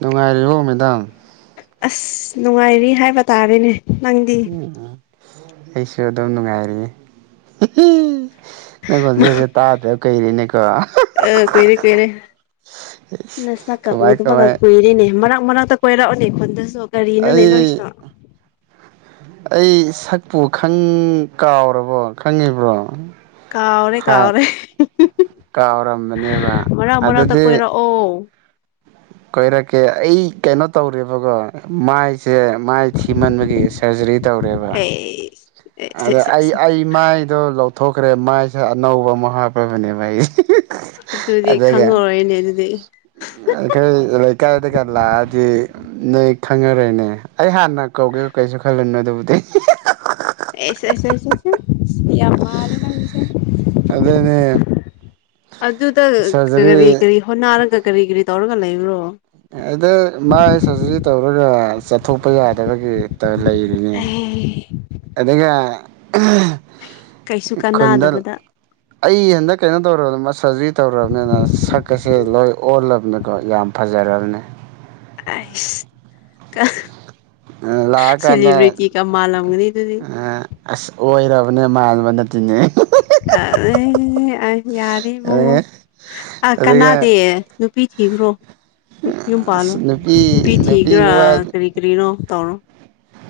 ꯅꯨꯡꯉꯥꯏꯔꯤꯕꯣ ꯃꯦꯗꯥꯝ ꯑꯁ ꯅꯨꯡꯉꯥꯏꯔꯤ ꯍꯥꯏꯕ ꯇꯥꯔꯦꯅꯦ ꯅꯪꯗꯤ ꯎ ꯑꯩꯁꯨ ꯑꯗꯨꯝ ꯅꯨꯡꯉꯥꯏꯔꯤꯌꯦ ꯅꯪ ꯈꯣꯟꯖꯦꯟꯁꯦ ꯇꯥꯗ꯭ꯔꯦ ꯀꯨꯏꯔꯦꯅꯦꯀꯣ ꯑ ꯀꯨꯏꯔ ꯀꯨꯏꯔꯦ ꯅꯁꯛ ꯀ ꯀꯃꯥꯏ ꯎꯗꯕ ꯀꯃꯥꯏ ꯀꯨꯏꯔꯦꯅꯦ ꯃꯔꯛ ꯃꯔꯛ ꯀꯣꯏꯔꯛꯑꯣꯅꯦ ꯈꯨꯟꯗꯁꯨ ꯀꯔꯤꯅꯣꯅꯦ ꯑꯩ ꯅꯣꯏꯁꯨ ꯑꯩ ꯁꯛꯄꯨ ꯈꯪ ꯀꯥꯎꯔꯕꯣ ꯈꯪꯉꯤꯕ꯭ꯔꯣ ꯀꯥꯎꯔꯦ ꯍꯥ ꯀꯥꯎꯔꯦ ꯀꯥꯎꯔꯝꯕꯅꯦꯕ ꯃꯔꯛ ꯃꯔꯛꯇ ꯑꯗꯨꯗꯤ ꯀꯣꯏꯔꯛꯑꯣ [inaudible] ꯀꯣꯏꯔꯛꯀꯦ ꯑꯩ ꯀꯩꯅꯣ ꯇꯧꯔꯦꯕꯀꯣ ꯃꯥꯏꯁꯦ ꯃꯥꯏ ꯊꯤꯃꯟꯕꯒꯤ ꯁꯔꯖꯔꯤ ꯇꯧꯔꯦꯕ ꯑꯩ ꯑꯦ ꯑꯗ ꯑꯩ ꯑꯩ ꯃꯥꯏꯗꯣ ꯂꯧꯊꯣꯛꯈ꯭ꯔꯦ ꯃꯥꯏꯁꯦ ꯑꯅꯧꯕ ꯑꯃ ꯍꯥꯞꯄꯕꯅꯦꯕ ꯑꯩ ꯑꯗꯨꯗꯤ ꯑꯗꯨꯒ ꯈꯪꯉꯔꯣꯏꯅꯦ ꯑꯗꯨꯗꯤ ꯑꯩꯈꯣꯏ ꯂꯩꯀꯥꯏꯗꯒ ꯂꯥꯛꯑꯗꯤ ꯅꯣꯏ ꯈꯪꯉꯔꯣꯏꯅꯦ ꯑꯩ ꯍꯥꯟꯅ ꯀꯧꯒꯦ ꯀꯩꯁꯨ ꯈꯜꯂꯨꯅꯨ ꯑꯗꯨꯕꯨꯗꯤ ꯑꯦꯁꯁꯦ ꯑꯦꯁꯁꯦ ꯌꯥꯝ ꯃꯥꯜꯂꯦ ꯅꯪ ꯑꯗꯨꯅꯦ ꯑꯗꯨꯗ ꯀꯔꯤ ꯁꯔꯖꯔꯤ ꯀꯔꯤ ꯍꯣꯠ ꯅꯥꯔꯒ ꯀꯔꯤ ꯀꯔꯤ ꯇꯧꯔꯒ ꯂꯩꯕ꯭ꯔꯣ ꯑꯗ ꯃꯥꯏ ꯁꯔꯖꯔꯤ ꯇꯧꯔꯒ ꯆꯠꯊꯣꯛꯄ ꯌꯥꯗꯕꯒꯤ ꯂꯩꯔꯤꯅꯤ ꯑꯦ ꯑꯗꯨꯒ ꯀꯩꯁꯨ ꯈꯨꯟꯗꯜ ꯀꯥꯟꯅꯗꯕꯗ ꯑꯩ ꯍꯟꯗꯛ ꯀꯩꯅꯣ ꯇꯧꯔꯕꯅꯤ ꯃꯥꯁꯔꯖꯔꯤ ꯇꯧꯔꯕꯅꯤꯅ ꯁꯛ ꯑꯁꯦ ꯂꯣꯏ ꯑꯣꯜꯂꯕꯅꯤꯀꯣ ꯌꯥꯝ ꯐꯖꯔꯕꯅꯦ ꯑꯩꯁ ꯂꯥꯛꯑꯀꯥꯟꯗ ꯁꯦꯂꯤꯕ꯭ꯔꯤꯇꯤꯒ ꯃꯥꯜꯂꯝꯒꯅꯤ ꯑꯗꯨꯗꯤ ꯑꯁ ꯑꯣꯏꯔꯕꯅꯦ ꯃꯥꯟꯕ ꯅꯠꯇꯦꯅꯦ ꯑꯦ ꯌꯥꯔꯦ ꯏꯕꯨꯡꯉꯣ ꯑ ꯑꯗꯨꯒ ꯀꯅꯥꯗꯦ ꯅꯨꯄꯤ ꯊꯤꯈ꯭ꯔꯣ ꯌꯨꯝ ꯄꯥꯜꯂꯣ ꯅꯨꯄꯤ ꯊꯤꯈ꯭ꯔꯥ ꯀꯔꯤ ꯀꯔꯤꯅꯣ ꯇꯧꯔꯣ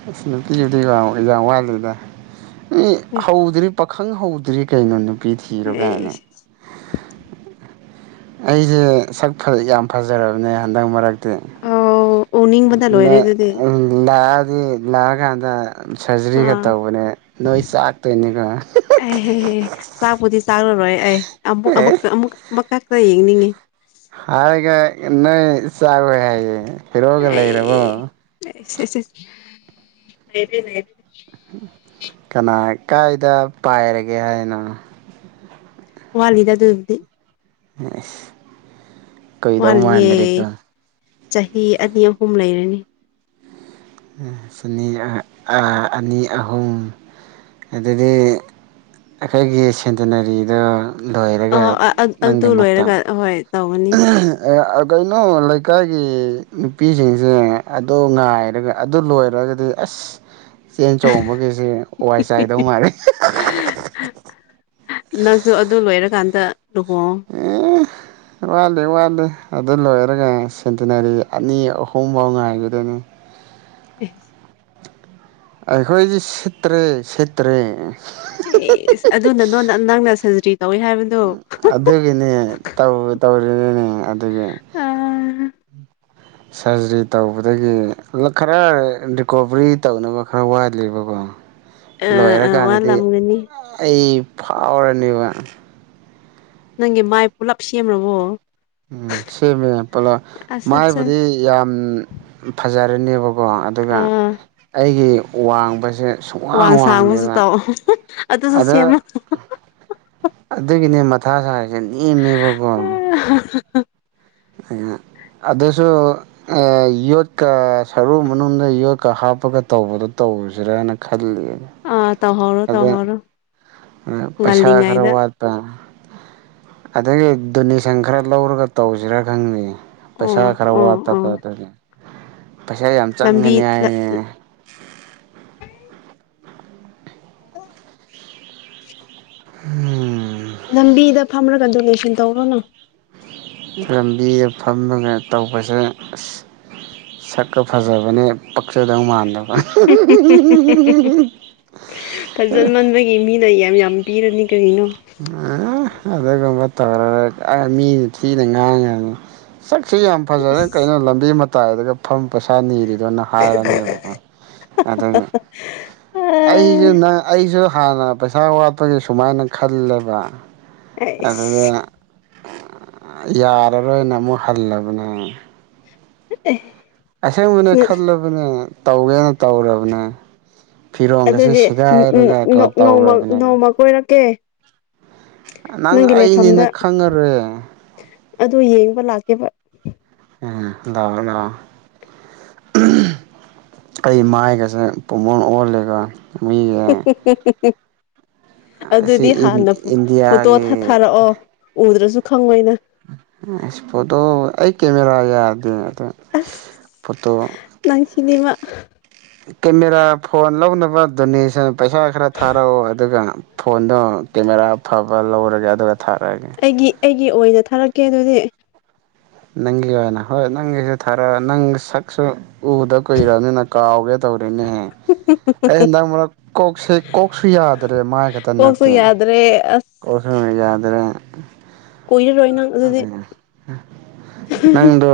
ꯑꯁ ꯅꯨꯄꯤꯒꯤꯗꯤ ꯌꯥꯝ ꯋꯥꯠꯂꯤꯗ ꯃꯤ ꯑꯦ ꯍꯧꯗ꯭ꯔꯤ ꯄꯥꯈꯪ ꯍꯧꯗ꯭ꯔꯤ ꯀꯩꯅꯣ ꯅꯨꯄꯤ ꯊꯤꯔꯣ ꯑꯩ ꯀꯥꯏꯅ ꯑꯩꯁꯦ ꯁꯛ ꯌꯥꯝ ꯐꯖꯔꯕꯅꯦ ꯍꯟꯗꯛ ꯃꯔꯛꯇꯤ ꯑꯧ ꯎꯅꯤꯡꯕꯅ ꯂꯣꯏꯔꯦ ꯅꯪ ꯑꯗꯨꯗꯤ ꯑ ꯂꯥꯛꯑꯗꯤ ꯂꯥꯛꯑ ꯀꯥꯟꯗ ꯁꯔꯖꯔꯤꯒ ꯑꯥ ꯇꯧꯕꯅꯦ ꯅꯣꯏ ꯆꯥꯛꯇꯣꯏꯅꯤꯀꯣ ꯑꯩꯍꯦꯍꯦ ꯆꯥꯛꯄꯗꯤ ꯆꯥꯔꯔꯣꯏ ꯑꯩ ꯑꯃꯨꯛ ꯑꯦ ꯑꯃꯛꯀ ꯑꯃꯨꯛ ꯑꯃꯛ ꯈꯛꯇ ꯌꯦꯡꯅꯤꯡꯉꯤ ꯍꯥꯏꯔꯒ ꯅꯣꯏ ꯆꯥꯔꯣꯏꯍꯥꯏ ꯑꯦ ꯑꯩꯁ ꯑꯁ [unintelligible] ꯀꯅꯥ ꯀꯥꯏꯗ ꯄꯥꯏꯔꯒꯦ ꯍꯥꯏꯅꯣ ꯋꯥꯠꯂꯤꯗ ꯑꯗꯨꯗꯤ ꯑꯁ ꯀꯨꯏꯗꯧ ꯃꯥꯟꯗ꯭ꯔꯦꯀꯣ ꯋꯥꯠꯂꯤꯌꯦ ꯆꯍꯤ ꯑꯅꯤ ꯑꯍꯨꯝ ꯂꯩꯔꯅꯤ꯫ ꯆꯅꯤ ꯑꯅꯤ ꯑꯍꯨꯝ ꯑꯗꯨꯗꯤ ꯑꯩꯈꯣꯏꯒꯤ ꯁꯦꯟꯇꯤꯅꯔꯤꯗꯣ ꯂꯣꯏꯔꯒ ꯑ ꯑꯗꯨ ꯅꯪꯒꯤ ꯃꯇꯝ ꯂꯣꯏꯔꯒ ꯍꯣꯏ ꯇꯧꯒꯅꯤ ꯀꯩꯅꯣ ꯂꯩꯀꯥꯏꯒꯤ ꯅꯨꯄꯤꯁꯤꯡꯁꯦ ꯑꯗꯣ ꯉꯥꯏꯔꯒ ꯑꯗꯨ ꯂꯣꯏꯔꯒꯗꯤ ꯑꯁ ꯆꯦꯟ ꯆꯣꯡꯕꯒꯤꯁꯦ ꯋꯥꯏ ꯆꯥꯏꯗꯧ ꯃꯥꯜꯂꯤ [unintelligible] ꯅꯪꯁꯨ ꯑꯗꯨ ꯂꯣꯏꯔꯀꯥꯟꯗ ꯂꯨꯍꯣꯡ ꯑꯦ ꯋꯥꯠꯂꯤ ꯋꯥꯠꯂꯤ ꯑꯗꯨ ꯂꯣꯏꯔꯒ ꯁꯦꯟꯇꯤꯅꯔꯤ ꯑꯅꯤ ꯑꯍꯨꯝꯕꯥꯎ ꯉꯥꯏꯈꯤꯗꯣꯏꯅꯤ꯫ ꯑꯦ ꯑꯩꯈꯣꯏꯗꯤ ꯁꯤꯠꯇ꯭ꯔꯦ ꯁꯤꯠꯇ꯭ꯔꯦ꯫ ꯑꯦꯁ ꯑꯗꯨꯅ ꯅ ꯅ ꯅꯪꯅ ꯁꯔꯖꯔꯤ ꯇꯧꯋꯤ ꯍꯥꯏꯕꯗꯨ ꯑꯗꯨꯒꯤꯅꯦꯧ ꯇꯧꯔꯤꯅꯤꯅꯦ ꯑꯗꯨꯒꯤ ꯑ ꯁꯔꯖꯔꯤ ꯇꯧꯕꯗꯒꯤ ꯈꯔ ꯔꯤꯀꯣꯕꯔꯤ ꯇꯧꯅꯕ ꯈꯔ ꯋꯥꯠꯂꯤꯕꯀꯣ꯫ ꯑ ꯂꯣꯏꯔꯀꯥꯟꯗꯗꯤ ꯋꯥꯠꯂꯝꯒꯅꯤ ꯑꯩ ꯐꯥꯎꯔꯅꯦꯕ ꯅꯪꯒꯤ ꯃꯥꯏ ꯄꯨꯂꯞ ꯁꯦꯝꯂꯕꯣ ꯎꯝ ꯁꯦꯝꯃꯦ ꯄꯜꯂꯞ ꯑꯁ ꯑꯁ ꯃꯥꯏꯕꯨꯗꯤ ꯑꯁ ꯌꯥꯝ ꯐꯖꯔꯅꯦꯕꯀꯣ ꯀꯣ ꯑꯗꯨꯒ ꯑꯥ ꯑꯩꯒꯤ ꯋꯥꯡꯕꯁꯦ ꯁꯨꯡꯋꯥꯡ ꯋꯥꯡ ꯁꯥꯡꯕꯁꯨ ꯋꯥꯡꯗꯦꯕ ꯇꯧꯑꯣ ꯑꯗꯨꯁꯨ ꯑꯗ ꯁꯦꯝꯃꯣ ꯑꯗꯨꯒꯤꯅꯦ ꯃꯊꯥ ꯁꯥꯔꯤꯁꯦ ꯅꯦꯝꯃꯦꯕꯀꯣ [unintelligible] ꯑꯗꯨꯁꯨ ꯌꯣꯠꯀ ꯁꯔꯨ ꯃꯅꯨꯡꯗ ꯌꯣꯠꯀ ꯍꯥꯞꯄꯒ ꯇꯧꯕꯗꯣ ꯇꯧꯔꯨꯁꯤꯔꯥꯅ ꯈꯜꯂꯤ ꯑꯥ ꯇꯧꯍꯧꯔꯣ ꯇꯧꯍꯧꯔꯣ ꯑ ꯄꯩꯁꯥ ꯈꯔ ꯉꯜꯂꯤꯉꯩꯗ ꯋꯥꯠ ꯑꯗꯨꯒꯤ ꯗꯣꯅꯦꯁꯟ ꯈꯔ ꯂꯧꯔꯒ ꯇꯧꯖꯤꯔꯥ ꯈꯜꯂꯤꯌꯦ꯫ ꯄꯩꯁꯥ ꯑꯣ ꯈꯔ ꯑꯣ ꯑꯣ ꯋꯥꯠꯇꯕꯗꯒꯤ ꯄꯩꯁꯥ ꯌꯥꯝ ꯂꯝꯕꯤ ꯆꯪꯒꯅꯤ ꯍꯥꯏꯌꯦ ꯎꯝ ꯂꯝꯕꯤꯗ ꯐꯝꯔꯒ ꯗꯣꯅꯦꯁꯟ ꯇꯧꯔꯣꯅꯦ ꯂꯝꯕꯤꯗ ꯐꯝꯃꯒ ꯇꯧꯕꯁꯦ ꯁꯛꯀ ꯐꯖꯕꯅꯦ ꯄꯛꯆꯗꯧ ꯃꯥꯟꯗꯕ ꯃꯤꯒꯤ ꯃꯤ ꯅ ꯌꯥꯝ ꯌꯥꯝ ꯄꯤꯔꯅꯤ ꯀꯔꯤꯅꯣ꯫ ꯑꯗꯨꯒꯨꯝꯕ ꯇꯧꯔꯒ ꯃꯤꯅ ꯊꯤꯅ ꯉꯥꯡꯉꯅꯤ ꯁꯛꯁꯤ ꯌꯥꯝ ꯐꯖꯔ ꯏꯁ ꯀꯩꯅꯣ ꯂꯝꯕꯤ ꯃꯇꯥꯏꯔꯒ ꯐꯝ ꯄꯩꯁꯥ ꯅꯤꯔꯤ ꯑꯗꯨꯅ ꯍꯥꯏꯔꯅꯦꯕꯀꯣ ꯑꯗꯨꯅ ꯑꯥ ꯑꯩꯖꯨ ꯅꯪ ꯑꯩꯖꯨ ꯍꯥꯟꯅ ꯄꯩꯁꯥ ꯋꯥꯠꯄꯒꯤ ꯁꯨꯃꯥꯏꯅ ꯈꯜꯂꯦꯕ꯫ ꯑꯗꯨꯗ ꯑꯩꯁ ꯌꯥꯔꯔꯣꯏꯅ ꯑꯃꯨꯛ ꯍꯜꯂꯕꯅꯦ ꯑ ꯑꯁꯪꯕꯅꯦ ꯈꯜꯂꯕꯅꯦ ꯇꯧꯒꯦꯅ ꯇꯧꯔꯕꯅꯦ ꯐꯤꯔꯣꯟꯒꯁꯦ ꯑꯗꯨꯗꯤ ꯁꯦꯒꯥꯏꯔꯒ ꯀꯩ ꯇꯧꯔꯕꯅꯦ꯫ ꯀꯣꯏꯔꯀꯦ꯫ ꯅꯪ ꯑꯩꯅꯦꯅ ꯈꯪꯉꯔꯦ ꯑꯗꯨ ꯌꯦꯡꯕ ꯂꯥꯛꯀꯦꯕ ꯎꯝ ꯂꯑꯣ ꯂꯑꯣ [unintelligible] ꯑꯩ ꯃꯥꯏꯒꯁꯦ ꯄꯨꯝꯃꯣꯟ ꯑꯣꯜꯂꯒ [unintelligible] ꯑꯁꯤ ꯑꯗꯨꯗꯤ ꯍꯥꯟꯅ ꯐꯣꯇꯣ ꯏꯟꯗꯤꯌꯥꯒꯤ ꯊꯥꯊꯥꯔꯛꯑꯣ ꯎꯗ꯭ꯔꯁꯨ ꯈꯪꯉꯣꯏꯅ ꯑꯁ ꯐꯣꯇꯣ ꯑꯩ ꯀꯦꯃꯦꯔꯥ ꯌꯥꯗꯦ ꯑꯗꯣ ꯐꯣꯇꯣ ꯅꯪꯁꯤꯗꯤꯃ ꯀꯦꯃꯦꯔꯥ ꯐꯣꯟ ꯂꯧꯅꯕ ꯗꯣꯅꯦꯁꯟ ꯄꯩꯁꯥ ꯈꯔ ꯊꯥꯔꯛꯑꯣ ꯑꯗꯨꯒ ꯐꯣꯟꯗꯣ ꯀꯦꯃꯦꯔꯥ ꯐꯕ ꯂꯧꯔꯒꯦ ꯑꯗꯨꯒ ꯊꯥꯔꯛꯑꯒꯦ꯫ ꯑꯩꯒꯤ ꯑꯩꯒꯤ ꯑꯣꯏꯅ ꯊꯥꯔꯛꯀꯦ ꯑꯗꯨꯗꯤ ꯅꯪꯒꯤ ꯑꯣꯏꯅ ꯍꯣꯏ ꯅꯪꯒꯤꯁꯨ ꯊꯥꯔꯛꯑꯣ ꯅꯪ ꯁꯛꯁꯨ ꯎꯗ ꯀꯨꯏꯔꯕꯅꯤꯅ ꯀꯥꯎꯒꯦ ꯇꯧꯔꯤꯅꯦꯍꯦ ꯑꯩ ꯍꯟꯗꯛ ꯃꯔꯛ ꯀꯣꯛꯁꯦ ꯀꯣꯛꯁꯨ ꯌꯥꯗ꯭ꯔꯦ ꯃꯥꯏ ꯈꯛꯇ ꯅꯠ ꯒꯣꯢ ꯌꯥꯗ꯭ꯔꯦ ꯑꯁ ꯀꯣ [inaudible] ꯌꯥꯗ꯭ꯔꯦ꯫ ꯀꯣꯏꯔꯔꯣꯏ ꯅꯪ ꯑꯗꯨꯗꯤ ꯑꯗꯨꯅ ꯅꯪꯗꯣ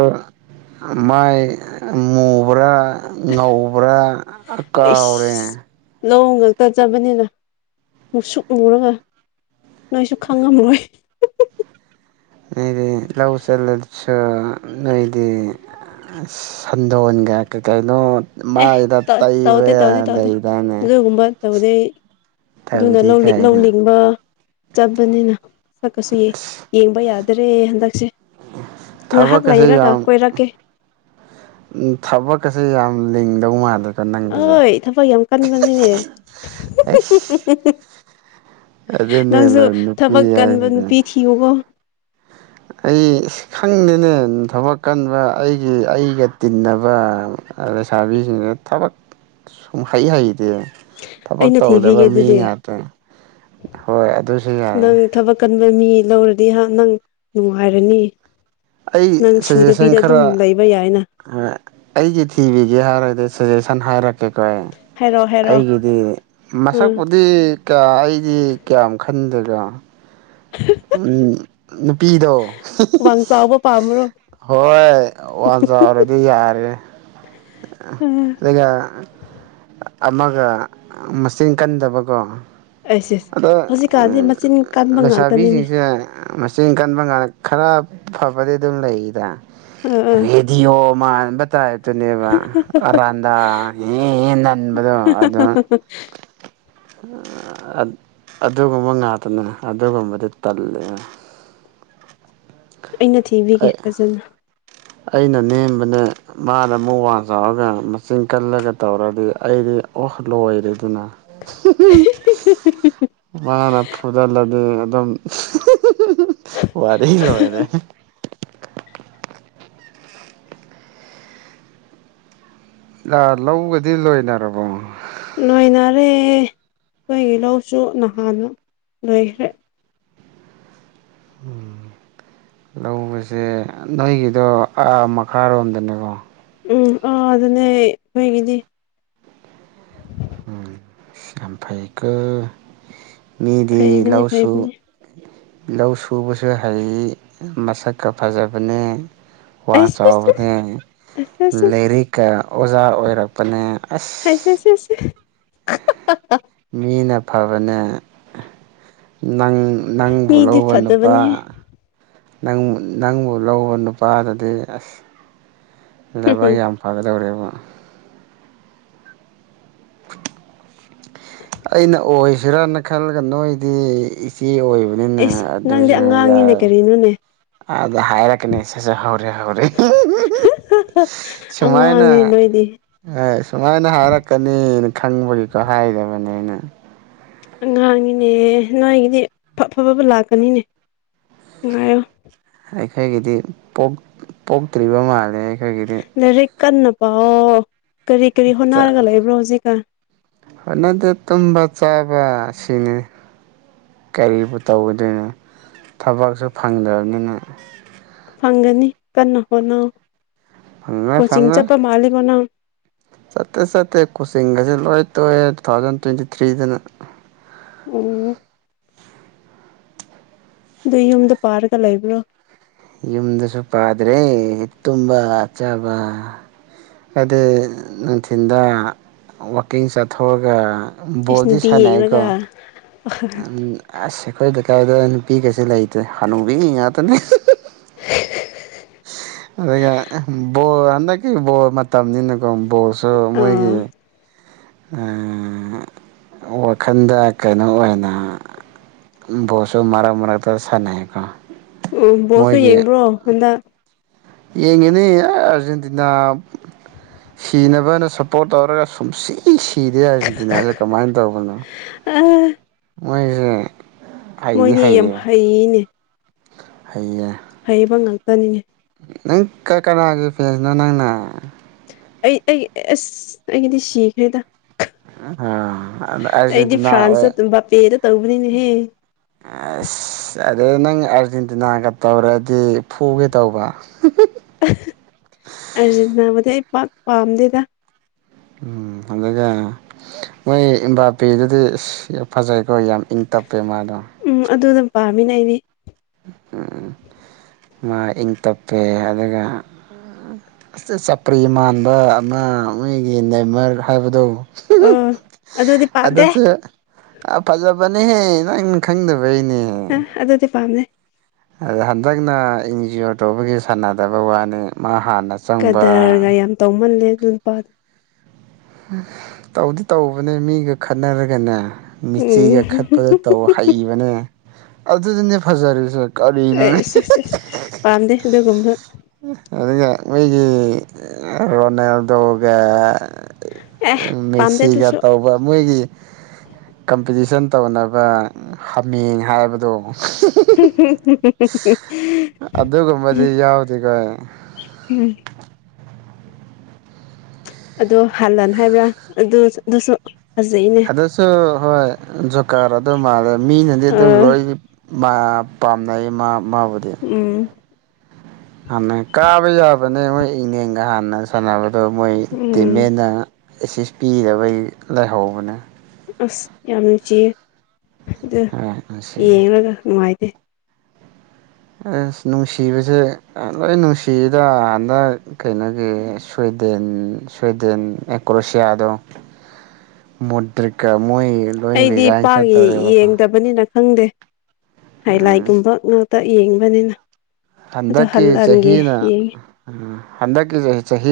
ꯃꯥꯏ ꯃꯨꯕ꯭ꯔꯥ ꯉꯧꯕ꯭ꯔꯥ ꯀꯥꯎꯔꯦ ꯏꯁ ꯂꯧ ꯉꯛꯇ ꯆꯠꯄꯅꯤꯅ ꯃꯨꯁꯨꯛ ꯃꯨꯔꯒ ꯅꯣꯏꯁꯨ ꯈꯪꯉꯝꯔꯣꯏ ꯑꯩꯗꯤ ꯂꯧ ꯆꯠꯂꯁꯨ ꯅꯣꯏꯗꯤ ꯁꯟꯗꯣꯟꯒ ꯀꯩꯀꯩꯅꯣ ꯑꯦ ꯇꯧ ꯇꯧꯗꯦ ꯇꯧꯗꯦ ꯇꯧꯗꯦ ꯂꯩꯗꯥꯏꯅꯦ ꯑꯗꯨꯒꯨꯝꯕ ꯇꯧꯗꯦ ꯑꯩ ꯑꯗꯨꯅ ꯇꯧꯗꯦ ꯀꯥꯏꯅ ꯂꯧꯂꯤꯡꯕ ꯆꯠꯄꯅꯤꯅ ꯁꯛꯀꯁꯤ ꯌꯦꯡꯕ ꯌꯥꯗ꯭ꯔꯦ ꯍꯟꯗꯛꯁꯦ꯫ ꯉꯥꯏꯍꯥꯛ ꯊꯕꯛꯀꯁꯦ ꯂꯩꯔꯒ ꯌꯥꯝ ꯀꯣꯏꯔꯛꯀꯦ ꯊꯕꯛꯀꯁꯦ ꯌꯥꯝ ꯂꯤꯡꯗꯧ ꯃꯥꯂꯦ꯫ ꯍꯣꯏ ꯊꯕꯛ ꯌꯥꯝ ꯀꯟꯕꯅꯤꯅꯦ ꯑꯩꯁ ꯅꯪꯖꯨ ꯑꯗꯨꯅꯦ ꯊꯕꯛ ꯅꯨꯄꯤ ꯀꯟꯕ ꯍꯥꯏꯁꯤꯗꯤ ꯅꯨꯄꯤ ꯊꯤꯌꯨꯀꯣ꯫ ꯑꯩ ꯈꯪꯗꯦꯅꯦ ꯊꯕꯛ ꯀꯟꯕ ꯑꯩꯒꯤ ꯑꯩꯒ ꯇꯤꯟꯅꯕ ꯑ ꯂꯩꯁꯥꯕꯤꯁꯤꯅ ꯊꯕꯛ ꯁꯨꯡꯍꯩ ꯍꯩꯇꯦ꯫ ꯊꯕꯛ ꯑꯩꯅ ꯇꯧꯗꯕ ꯊꯤꯕꯤꯒꯦ ꯃꯤ ꯑꯗꯨꯗꯤ ꯉꯥꯛꯇ ꯍꯣꯏ ꯑꯗꯨꯁꯨ ꯌꯥꯏ ꯅꯪ ꯊꯕꯛ ꯀꯟꯕ ꯃꯤ ꯂꯧꯔꯗꯤ ꯍꯥ ꯅꯪ ꯅꯨꯡꯉꯥꯏꯔꯅꯤ ꯑꯩ ꯅꯪ ꯁꯖꯦꯁꯟ ꯁꯨꯗꯕꯤꯗ ꯑꯗꯨꯝ ꯈꯔ ꯂꯩꯕ ꯌꯥꯏꯅ꯫ ꯑꯩꯒꯤ ꯊꯤꯕꯤꯒꯦ ꯍꯥꯏꯔꯗꯤ ꯁꯖꯦꯁꯟ ꯍꯥꯏꯔ ꯀꯣ ꯍꯥꯏꯔꯛꯑꯣ ꯍꯥꯏꯔꯛꯑꯣ ꯑꯩꯒꯤꯗꯤ ꯎꯝ ꯃꯁꯛꯄ ꯇꯤ ꯀꯌꯥ ꯑꯩꯗꯤ ꯀꯌꯥꯝ ꯈꯟꯗꯦꯗ꯫ [unintelligible] ꯎꯝ ꯅꯨꯄꯤꯗꯣ ꯍꯧꯔꯣ ꯍꯣꯏ ꯋꯥꯡ ꯆꯥꯎꯔꯗꯤ ꯌꯥꯔꯦ ꯎꯝ ꯑꯗꯨꯒ ꯑꯃꯒ ꯃꯆꯤꯟ ꯀꯟꯗꯕꯀꯣ ꯑꯩꯁ ꯑꯁ ꯑꯗꯣ ꯍꯧꯖꯤꯛꯀꯥꯟꯗꯤ ꯃꯆꯤꯟ ꯀꯟꯕ ꯉꯥꯛꯇꯅꯤꯅꯦ ꯂꯩꯁꯥꯕꯤꯁꯤꯡꯁꯦ ꯃꯆꯤꯟ ꯀꯟꯕ ꯉꯥꯛ ꯈꯔ ꯐꯕꯗꯤ ꯑꯗꯨꯝ ꯂꯩꯗ ꯑꯥ ꯑꯥ ꯃ [inaudible] ꯟꯕ ꯑꯗꯨꯨꯅꯦꯕ ꯑꯔꯥꯟꯗꯥ [inaudible] ꯅꯟꯕꯗꯣ ꯑꯗꯨ ꯑꯗꯨꯒꯨꯝꯕ ꯉꯥꯛꯇꯅꯦ ꯑꯗꯨꯒꯨꯝꯕꯗꯤ ꯇꯜꯂꯦ꯫ ꯏꯩꯅ [inaudible] ꯑꯩꯅ ꯅꯦꯝꯕꯅꯦ ꯃꯥꯅ ꯑꯃꯨꯛ ꯋꯥ ꯆꯥꯎꯔꯒ ꯃꯆꯤꯟ ꯀꯜꯂꯒ ꯇꯧꯔꯗꯤ ꯑꯩꯗꯤ ꯑꯣ ꯂꯣꯏꯔꯦꯗꯅ ꯃꯥꯅ ꯐꯨꯗꯤꯠꯂꯗꯤ ꯑꯗꯨꯝ ꯋꯥꯔꯤ ꯂꯣꯏꯔꯦ꯫ ꯑ ꯂꯧꯒꯗꯤ ꯂꯣꯏꯅꯔꯕꯣ꯫ ꯂꯣꯏꯅꯔꯦ ꯈꯣꯏꯒꯤ ꯂꯧꯁꯨ ꯅꯍꯥꯟ ꯂꯣꯏꯈ꯭ꯔꯦ ꯎꯝ ꯂꯧꯖꯦ ꯅꯣꯏꯒꯤꯗꯣꯥ ꯑꯥ ꯃꯈꯥꯔꯣꯝꯗꯅꯦꯀꯣ ꯎꯝ ꯑꯥ ꯑꯗꯨꯅꯦ ꯑꯩꯣꯏꯒꯤꯗꯤ ꯎꯝ ꯌꯥꯝꯝꯐꯩꯒ ꯃꯤꯗꯤ ꯐꯩꯕꯅꯤ ꯂꯧꯁꯨ ꯐꯩꯕꯅꯤ ꯂꯧ ꯁꯨꯕꯁꯨ ꯍꯩ ꯃꯁꯛꯀ ꯐꯖꯕꯅꯦ ꯋꯥ ꯑꯁ ꯆꯥꯎꯕꯅꯦ ꯂꯥꯏꯔꯤꯛꯀ ꯑꯣꯖꯥ ꯑꯣꯏꯔꯛꯄꯅꯦ ꯑꯁ ꯁꯦꯁꯦꯁꯦ ꯍꯥ ꯃꯤꯅ ꯐꯕꯅꯦ ꯅꯪ ꯅꯪꯕꯨ ꯃꯤꯗꯤ ꯂꯧꯕ ꯅꯨꯄꯥ ꯐꯠꯇꯕꯅꯤꯍꯦ ꯅꯪꯕꯨ ꯂꯧꯕ ꯅꯨꯄꯥꯗꯗꯤ ꯑꯁ ꯂꯕꯥꯛ ꯌꯥꯝ ꯐꯒꯗꯧꯔꯦꯕ ꯑꯩꯅ ꯑꯣꯏꯁꯤꯔꯅ ꯈꯜꯂꯒ ꯅꯣꯏꯗꯤ ꯆꯦ ꯑꯣꯏꯕꯅꯤꯅ ꯑꯗꯨꯁꯨ ꯌꯥꯔ ꯗꯨꯅꯦ ꯑꯗ ꯍꯥꯏꯔꯛꯀꯅꯦꯁꯦꯁꯦ ꯍꯧꯔꯦ ꯍꯧꯔꯤ ꯑꯉꯥꯡꯅꯦ ꯅꯣꯏꯗꯤ ꯑꯦ ꯁꯨꯃꯥꯏꯅ ꯍꯥꯏꯔꯛꯀꯅꯤꯅ ꯈꯪꯕꯒꯤꯀꯣ ꯍꯥꯏꯗꯕꯅꯦ ꯑꯩꯅ ꯑꯉꯥꯡꯒꯤꯅꯦ ꯅꯥꯏꯒꯤꯗꯤꯐꯕꯕ ꯂꯥꯛꯀꯅꯤꯅꯦ ꯉꯥꯏꯌꯣ ꯑꯩꯈꯣꯏꯒꯤꯗꯤ ꯄꯣꯛ ꯄꯣꯛꯇ꯭ꯔꯤꯕ ꯃꯥꯜꯂꯦ ꯑꯩꯈꯣꯏꯒꯤꯗꯤ ꯂꯥꯏꯔꯤꯛ ꯀꯟꯅ ꯄꯥꯑꯣ ꯀꯔꯤ ꯀꯔꯤ ꯍꯣꯠꯅꯔꯒ ꯂꯩꯕ꯭ꯔꯣ ꯍꯧꯖꯤꯛꯀꯥꯟ ꯅꯗꯤ ꯇꯨꯝꯕ ꯆꯥꯕ ꯑꯁꯤꯅꯤ ꯀꯔꯤꯕꯨ ꯇꯧꯗꯣꯏꯅꯣ ꯊꯕꯛꯁꯨ ꯐꯪꯗꯕꯅꯤꯅ ꯐꯪꯒꯅꯤ ꯀꯟꯅ ꯍꯣꯠꯅꯧ ꯐꯪꯉꯣꯏ ꯀꯣꯆꯤꯡ ꯐꯪꯉꯣꯏ ꯆꯠꯄ ꯃꯥꯜꯂꯤꯕꯣ ꯅꯪ ꯆꯠꯇꯦ ꯆꯠꯇꯦ ꯀꯨꯁꯤꯡꯒꯁꯦ ꯂꯣꯏ ꯇꯣꯛꯑꯦ ꯇꯨ ꯊꯥꯎꯖꯟ ꯇ꯭ꯋꯦꯟꯇꯤ ꯊ꯭ꯔꯤꯗꯅ ꯑꯣ ꯑꯗꯨ ꯌꯨꯝꯗ ꯄꯥꯔꯒ ꯂꯩꯕ꯭ꯔꯣ ꯌꯨꯝꯗꯁꯨ ꯄꯥꯗ꯭ꯔꯦ ꯇꯨꯝꯕ ꯆꯥꯕ ꯍꯥꯏꯗꯤ ꯅꯨꯡꯊꯤꯟꯗ ꯋꯥꯀꯤꯡ ꯆꯠꯊꯣꯛꯑꯒ ꯏꯁ ꯕꯣꯜꯗꯤ ꯅꯨꯄꯤ ꯁꯥꯟꯅꯩꯀꯣ ꯌꯦꯡꯂꯒ ꯎꯝ ꯑꯁ ꯑꯩꯈꯣꯏ ꯀꯥꯏꯗ ꯅꯨꯄꯤꯒꯩꯁꯨ ꯂꯩꯇ꯭ꯔꯦ ꯍꯅꯨꯕꯤ ꯉꯥꯛꯇꯅꯦ [inaudible] ꯑꯗꯨꯒ ꯕꯣꯜ ꯍꯟꯗꯛꯀꯤ ꯕꯣꯜ ꯃꯇꯝꯅꯤꯅꯀꯣ ꯕꯣꯜꯁꯨ ꯃꯣꯏꯒꯤ ꯑꯥ ꯑ ꯋꯥꯈꯜꯗ ꯀꯩꯅꯣ ꯑꯣꯏꯅ ꯣꯁꯣ ꯃꯔꯛꯒ ꯃꯔꯛꯒꯗꯁꯥꯅ ꯀꯣ ꯎꯝ ꯕꯣꯁꯁꯨ ꯌꯦꯡꯕ꯭ꯔꯣ ꯍꯟꯗꯛ ꯌꯦꯡꯉꯤꯅꯤ ꯑꯥꯔꯖꯦꯟꯇꯤꯅꯥ ꯁꯤꯅꯕꯅ ꯁꯞꯄꯣꯔꯠ ꯇꯧꯔꯒ ꯁꯨꯝꯁꯤ ꯁꯤ ꯁꯤꯗꯦ ꯑꯔꯖꯦꯟꯇꯤꯅ ꯖꯦ ꯀꯃꯥꯏꯅ ꯇꯧꯕꯅꯣ ꯑꯥ ꯃꯣꯏꯁꯦ ꯍꯩꯗꯤ ꯃꯣꯏꯗꯤ ꯌꯥꯝ ꯍꯩꯌꯦ ꯍꯩꯌꯦꯅꯦ ꯍꯩꯌꯦ ꯍꯩꯕ ꯉꯥꯛꯇꯅꯤꯅꯦ ꯅꯪ ꯀꯅꯥꯒꯤ ꯐ꯭ꯔꯦꯟꯁꯅꯣ ꯅꯪꯅ ꯑꯩ ꯑꯩ ꯑꯁ ꯑꯩꯒꯤꯗꯤ ꯁꯤꯈ꯭ꯔꯦꯗ ꯑꯩꯗꯤ ꯑꯥꯔꯖꯦꯟꯇꯤꯅꯥ ꯑꯣꯏ ꯐ꯭ꯔꯥꯟꯁꯇ ꯕꯥꯄꯦꯗ ꯇꯧꯕꯅꯤꯅꯦꯍꯦ ꯑ ꯑꯁ ꯑꯗꯩ ꯅꯪ ꯑꯥꯔꯖꯦꯟꯇꯤꯅꯥꯒ ꯇꯧꯔꯗꯤ ꯐꯨꯒꯦ ꯇꯧꯕ ꯑꯥꯔꯖꯦꯟꯇꯤꯅꯥꯕꯨꯗꯤ ꯑꯩ ꯄꯥꯛ ꯄꯥꯝꯗꯦꯗ ꯎꯝ ꯍꯜꯂꯒꯦ ꯃꯣꯏ ꯏꯕꯥꯄꯤꯗꯨꯗꯤ ꯐꯖꯩꯀꯣ ꯌꯥꯝ ꯏꯪ ꯇꯞꯄꯦ ꯃꯥꯗꯣ ꯎꯝ ꯑꯗꯨꯅ ꯄꯥꯝꯃꯤꯅꯦ ꯑꯩꯗꯤ ꯎꯝ ꯃꯥ ꯏꯪ ꯇꯞꯄꯦ ꯑꯗꯨꯒ ꯑꯁ ꯆꯞꯄ꯭ꯔꯤ ꯃꯥꯟꯕ ꯑꯃ ꯃꯣꯏꯒꯤ ꯅꯦꯃꯔ ꯍꯥꯏꯕꯗꯣ ꯑꯥ ꯑꯗꯨꯗꯤ ꯑꯗꯣ ꯄꯥꯝꯗꯦ ꯆꯦ ꯑꯥ ꯐꯖꯕꯅꯦꯍꯦ ꯅꯪ ꯈꯪꯗꯕꯩꯅꯦ ꯑ ꯑꯗꯨꯗꯤ ꯄꯥꯝꯃꯦ ꯑꯗ ꯍꯟꯗꯛꯅ ꯑꯦꯟꯖꯤ ꯑꯣ ꯇꯧꯕꯒꯤ ꯁꯥꯟꯅꯗꯕ ꯋꯥꯅꯤ ꯃꯥ ꯍꯥꯟꯅ ꯆꯪꯕ ꯀꯗ꯭ꯔꯒ ꯌꯥꯝ ꯇꯧꯃꯜꯂꯦ ꯑꯗꯨ ꯅꯨꯄꯥ ꯇꯧꯗꯤ ꯇꯧꯕꯅꯦ ꯃꯤꯒ ꯈꯠꯅꯔꯒꯅꯦ ꯃꯤꯆꯤꯒ ꯎꯝ ꯈꯠꯄꯗ ꯇꯧ ꯍꯩꯕꯅꯦ ꯑꯗꯨꯗꯅꯦ ꯐꯖꯔꯤꯁꯦ ꯑꯦ ꯀꯔꯤꯅꯣꯅꯦ ꯏꯁ ꯏꯁ ꯏꯁ ꯄꯥꯝꯗꯦ ꯑꯗꯨꯒꯨꯝꯕ ꯑꯗꯨꯒ ꯃꯣꯏꯒꯤ ꯔꯣꯅꯥꯜꯗꯣꯒ ꯑꯦ ꯄꯥꯝꯗꯦ ꯃꯦꯁꯤꯒ ꯑꯗꯨꯁꯨ ꯇꯧꯕ ꯃꯣꯏꯒꯤ ꯀꯝꯄꯤꯇꯤꯁꯟ ꯇꯧꯅꯕ ꯍꯥꯃꯦꯡ ꯍꯥꯏꯕꯗꯣ [unintelligible] ꯑꯗꯨꯒꯨꯝꯕꯗꯤ ꯌꯥꯎꯗꯦ ꯀꯣꯏ ꯎꯝ ꯑꯗꯣ ꯍꯥꯟꯅꯟ ꯍꯥꯏꯕ꯭ꯔꯥ ꯑꯗꯨ ꯑꯗꯨꯁꯨ ꯐꯖꯩꯅꯦ ꯑꯗꯨꯁꯨ ꯍꯣꯏ ꯖꯣꯀꯥꯔ ꯑꯗꯨꯝ ꯃꯥꯜꯂꯦ ꯃꯤꯅꯗꯤ ꯑꯗꯨꯝ ꯑꯥ ꯂꯣꯏ ꯃꯥ ꯄꯥꯝꯅꯩ ꯃꯥ ꯃꯥꯕꯨꯗꯤ ꯎꯝ ꯍꯥꯟꯅ ꯀꯥꯕ ꯌꯥꯕꯅꯦ ꯃꯣꯏ ꯏꯪꯅꯦꯛꯒ ꯍꯥꯟꯅ ꯁꯥꯟꯅꯕꯗꯣ ꯃꯣꯏ ꯎꯝ ꯇꯤꯝꯃꯦꯠꯅ ꯑꯦꯁꯤꯁ ꯄꯤꯗꯕꯩ ꯂꯩꯥꯍꯧꯕꯅꯦ ꯑꯁ ꯌꯥꯝ ꯅꯨꯡꯆꯤꯌꯦ ꯑꯗꯨ ꯍꯣꯏ ꯅꯨꯡꯁꯤ ꯌꯦꯡꯔꯒ ꯅꯨꯡꯉꯥꯏ ꯑꯁ ꯅꯨꯡꯁꯤꯕꯁꯦ ꯂꯣꯏ ꯅꯨꯡꯁꯤꯏꯗꯥ ꯍꯟꯗꯛ ꯀꯩꯅꯣꯒꯤ ꯁ꯭ꯋꯦꯗꯦꯟ ꯁ꯭ꯋꯦꯗꯦꯟ ꯑꯦ ꯀ꯭ꯔꯣꯁꯤꯌꯥꯗꯣ ꯃꯣꯗ꯭ꯔꯤꯛꯀ ꯃꯣꯏ ꯂꯣꯏ ꯑꯩꯗꯤ ꯔꯤꯖꯥꯏ꯭ꯟ ꯄꯥꯛ ꯆꯠꯇꯧꯔꯦꯕꯀꯣ ꯌꯦꯡꯗꯕꯅꯤꯅ ꯈꯪꯗꯦ ꯎꯝ ꯍꯥꯏꯂꯥꯏꯒꯨꯝꯕ ꯉꯥꯛꯇ ꯌꯦꯡꯕꯅꯤꯅ ꯑꯗꯨ ꯍꯟꯗꯛꯀꯤ ꯍꯜꯂꯥꯜꯒꯤ ꯆꯍꯤꯅ ꯌꯦꯡꯉꯤ ꯎꯝ ꯍꯟꯗꯛꯀꯤꯖꯦ ꯆꯍꯤ